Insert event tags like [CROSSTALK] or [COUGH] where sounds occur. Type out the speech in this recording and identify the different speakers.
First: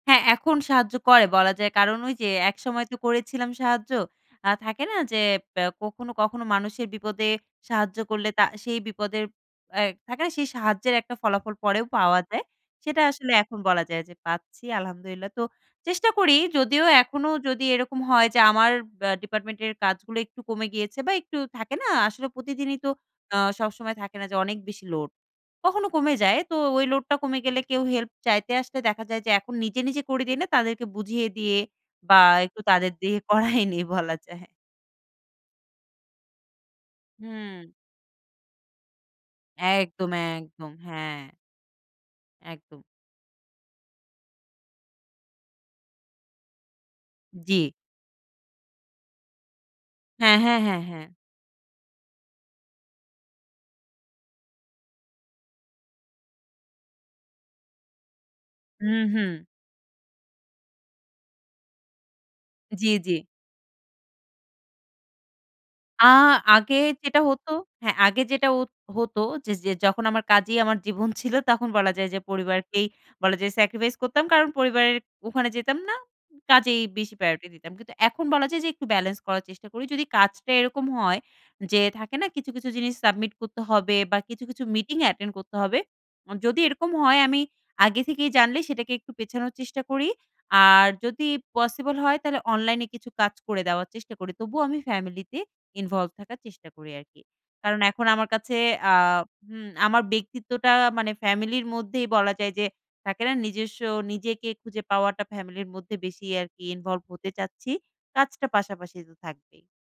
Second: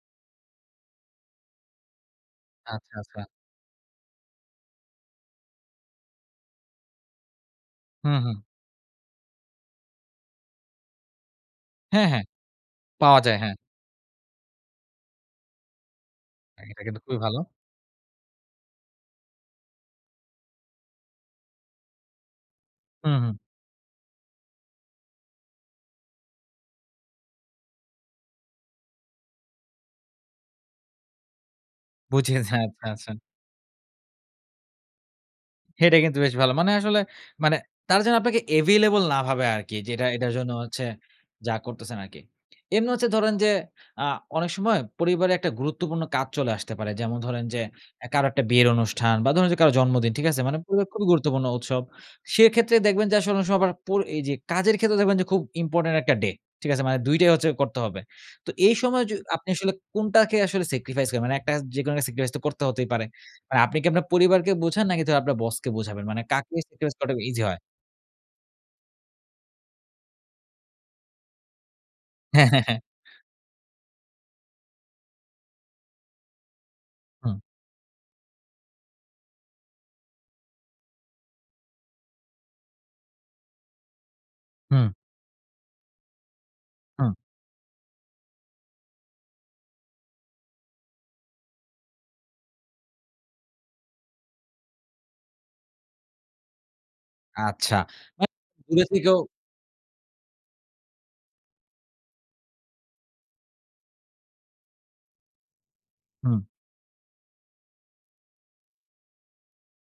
Speaker 1: হ্যাঁ। এখন সাহায্য করে বলা যায়। কারণ, ওইযে একসময় তো
Speaker 2: আচ্ছা, আচ্ছা।
Speaker 1: করেছিলাম সাহায্য। আ থাকে না যে ব্যা কখনো, কখনো, মানুষের বিপদে সাহায্য
Speaker 2: হুম,
Speaker 1: করলে,
Speaker 2: হুম।
Speaker 1: তা সেই বিপদের এয় থাকে না? সেই সাহায্যের একটা ফলাফল পরেও
Speaker 2: হ্যাঁ,
Speaker 1: পাওয়া
Speaker 2: হ্যাঁ।
Speaker 1: যায়, সেটা
Speaker 2: পাওয়া
Speaker 1: আসলে
Speaker 2: যায়। হ্যাঁ।
Speaker 1: এখন বলা যায় যে পাচ্ছি, আলহামদুলিল্লাহ। তো চেষ্টা করি
Speaker 2: এটা
Speaker 1: যদিও
Speaker 2: কিন্তু খুবই
Speaker 1: এখনো
Speaker 2: ভালো।
Speaker 1: যদি এরকম হয় যে আমার ব্যা ডিপার্টমেন্টের কাজগুলো একটু কমে গিয়েছে বা, একটু থাকে না? আসলে প্রতিদিনই তো
Speaker 2: হুম, হুম।
Speaker 1: আ সবসময় থাকে না যে অনেক বেশি লোড। কখনো কমে যায়। তো ওই লোডটা কমে গেলে কেউ হেল্প চাইতে আসলে দেখা যায় যে, এখন নিজে, নিজে করে দেই না। তাদেরকে বুঝিয়ে দিয়ে বা,
Speaker 2: বুঝেছি।
Speaker 1: একটু
Speaker 2: আচ্ছা,
Speaker 1: তাদের
Speaker 2: আচ্ছা।
Speaker 1: দিয়ে করাই নেই বলা যায়।
Speaker 2: এটা কিন্তু বেশ ভালো। মানে আসলে মানে
Speaker 1: হুম।
Speaker 2: তারা জন্য আপনাকে এভেইলেবল না ভাবে আরকি। যেটা
Speaker 1: একদম,
Speaker 2: এটার জন্য
Speaker 1: একদম,
Speaker 2: হচ্ছে
Speaker 1: হ্যাঁ।
Speaker 2: যা করতেছেন আরকি।
Speaker 1: একদম।
Speaker 2: এমনি হচ্ছে ধরেন যে আ অনেক সময় পরিবারে একটা গুরুত্বপূর্ণ কাজ চলে আসতে পারে। যেমন ধরেন যে,
Speaker 1: জি।
Speaker 2: এ কারো একটা বিয়ের অনুষ্ঠান বা, ধরুন যে কারোর জন্মদিন। ঠিক
Speaker 1: হ্যাঁ,
Speaker 2: আছে? মানে
Speaker 1: হ্যাঁ, হ্যাঁ,
Speaker 2: পরিবারের খুবই
Speaker 1: হ্যাঁ।
Speaker 2: গুরুত্বপূর্ণ উৎসব। সেক্ষেত্রে দেখবেন যে আসলে ওনেক সময় আবার পর এইযে কাজের ক্ষেত্রে দেখবেন যে খুব ইম্পোর্টেন্ট একটা ডে, ঠিক আছে? মানে দুইটাই হচ্ছে করতে হবে। তো এই
Speaker 1: হু,
Speaker 2: সময় য
Speaker 1: হু।
Speaker 2: আপনি আসলে কোনটাকে আসলে স্যাক্রিফাইস করেন? মানে একটা যেকোনো একটা স্যাক্রিফাইস তো করতে হতেই
Speaker 1: জি,
Speaker 2: পারে।
Speaker 1: জি।
Speaker 2: মানে আপনি কি আপনার পরিবারকে বোঝান নাকি [UNINTELLIGIBLE] আপনার বসকে বোঝাবেন?
Speaker 1: আ
Speaker 2: মানে কাকে
Speaker 1: আগে
Speaker 2: স্যাক্রিফাইস করাটা
Speaker 1: যেটা
Speaker 2: ইজি
Speaker 1: হতো
Speaker 2: হয়?
Speaker 1: হ্যাঁ। আগে যেটা ওত হতো যে, যে যখন আমার কাজেই আমার জীবন ছিল, তখন বলা যায় যে
Speaker 2: হ্যাঁ, হ্যাঁ, হ্যাঁ।
Speaker 1: পরিবারকেই বলা যায় স্যাক্রিফাইস করতাম। কারণ পরিবারের ওখানে যেতাম না। কাজেই বেশি
Speaker 2: হুম।
Speaker 1: প্রায়োরিটি দিতাম। কিন্তু এখন বলা যায় যে একটু ব্যালেন্স করার চেষ্টা করি। যদি কাজটা এরকম হয় যে, থাকে না কিছু, কিছু, জিনিস সাবমিট করতে হবে। বা, কিছু, কিছু,
Speaker 2: হুম।
Speaker 1: মিটিং অ্যাটেন্ড করতে হবে। অ্যা যদি এরকম
Speaker 2: হুম।
Speaker 1: হয় আমি আগে থেকেই জানলে সেটাকে একটু পেছানোর চেষ্টা করি। আর যদি পসিবল হয় তাহলে অনলাইনে কিছু কাজ করে দেওয়ার চেষ্টা করি। তবুও আমি ফ্যামিলিতে ইনভল্ভ থাকার চেষ্টা করি আরকি।
Speaker 2: আচ্ছা।
Speaker 1: কারণ এখন আমার কাছে
Speaker 2: মা দূরে
Speaker 1: আ
Speaker 2: থেকেও
Speaker 1: হুম, আমার ব্যক্তিত্বটা মানে ফ্যামিলির মধ্যেই বলা যায় যে, থাকে না? নিজস্ব নিজেকে খুঁজে পাওয়াটা ফ্যামিলির মধ্যে বেশি
Speaker 2: হুম।
Speaker 1: আরকি ইনভল্ভ হতে চাচ্ছি। কাজটা পাশাপাশি তো থাকবেই।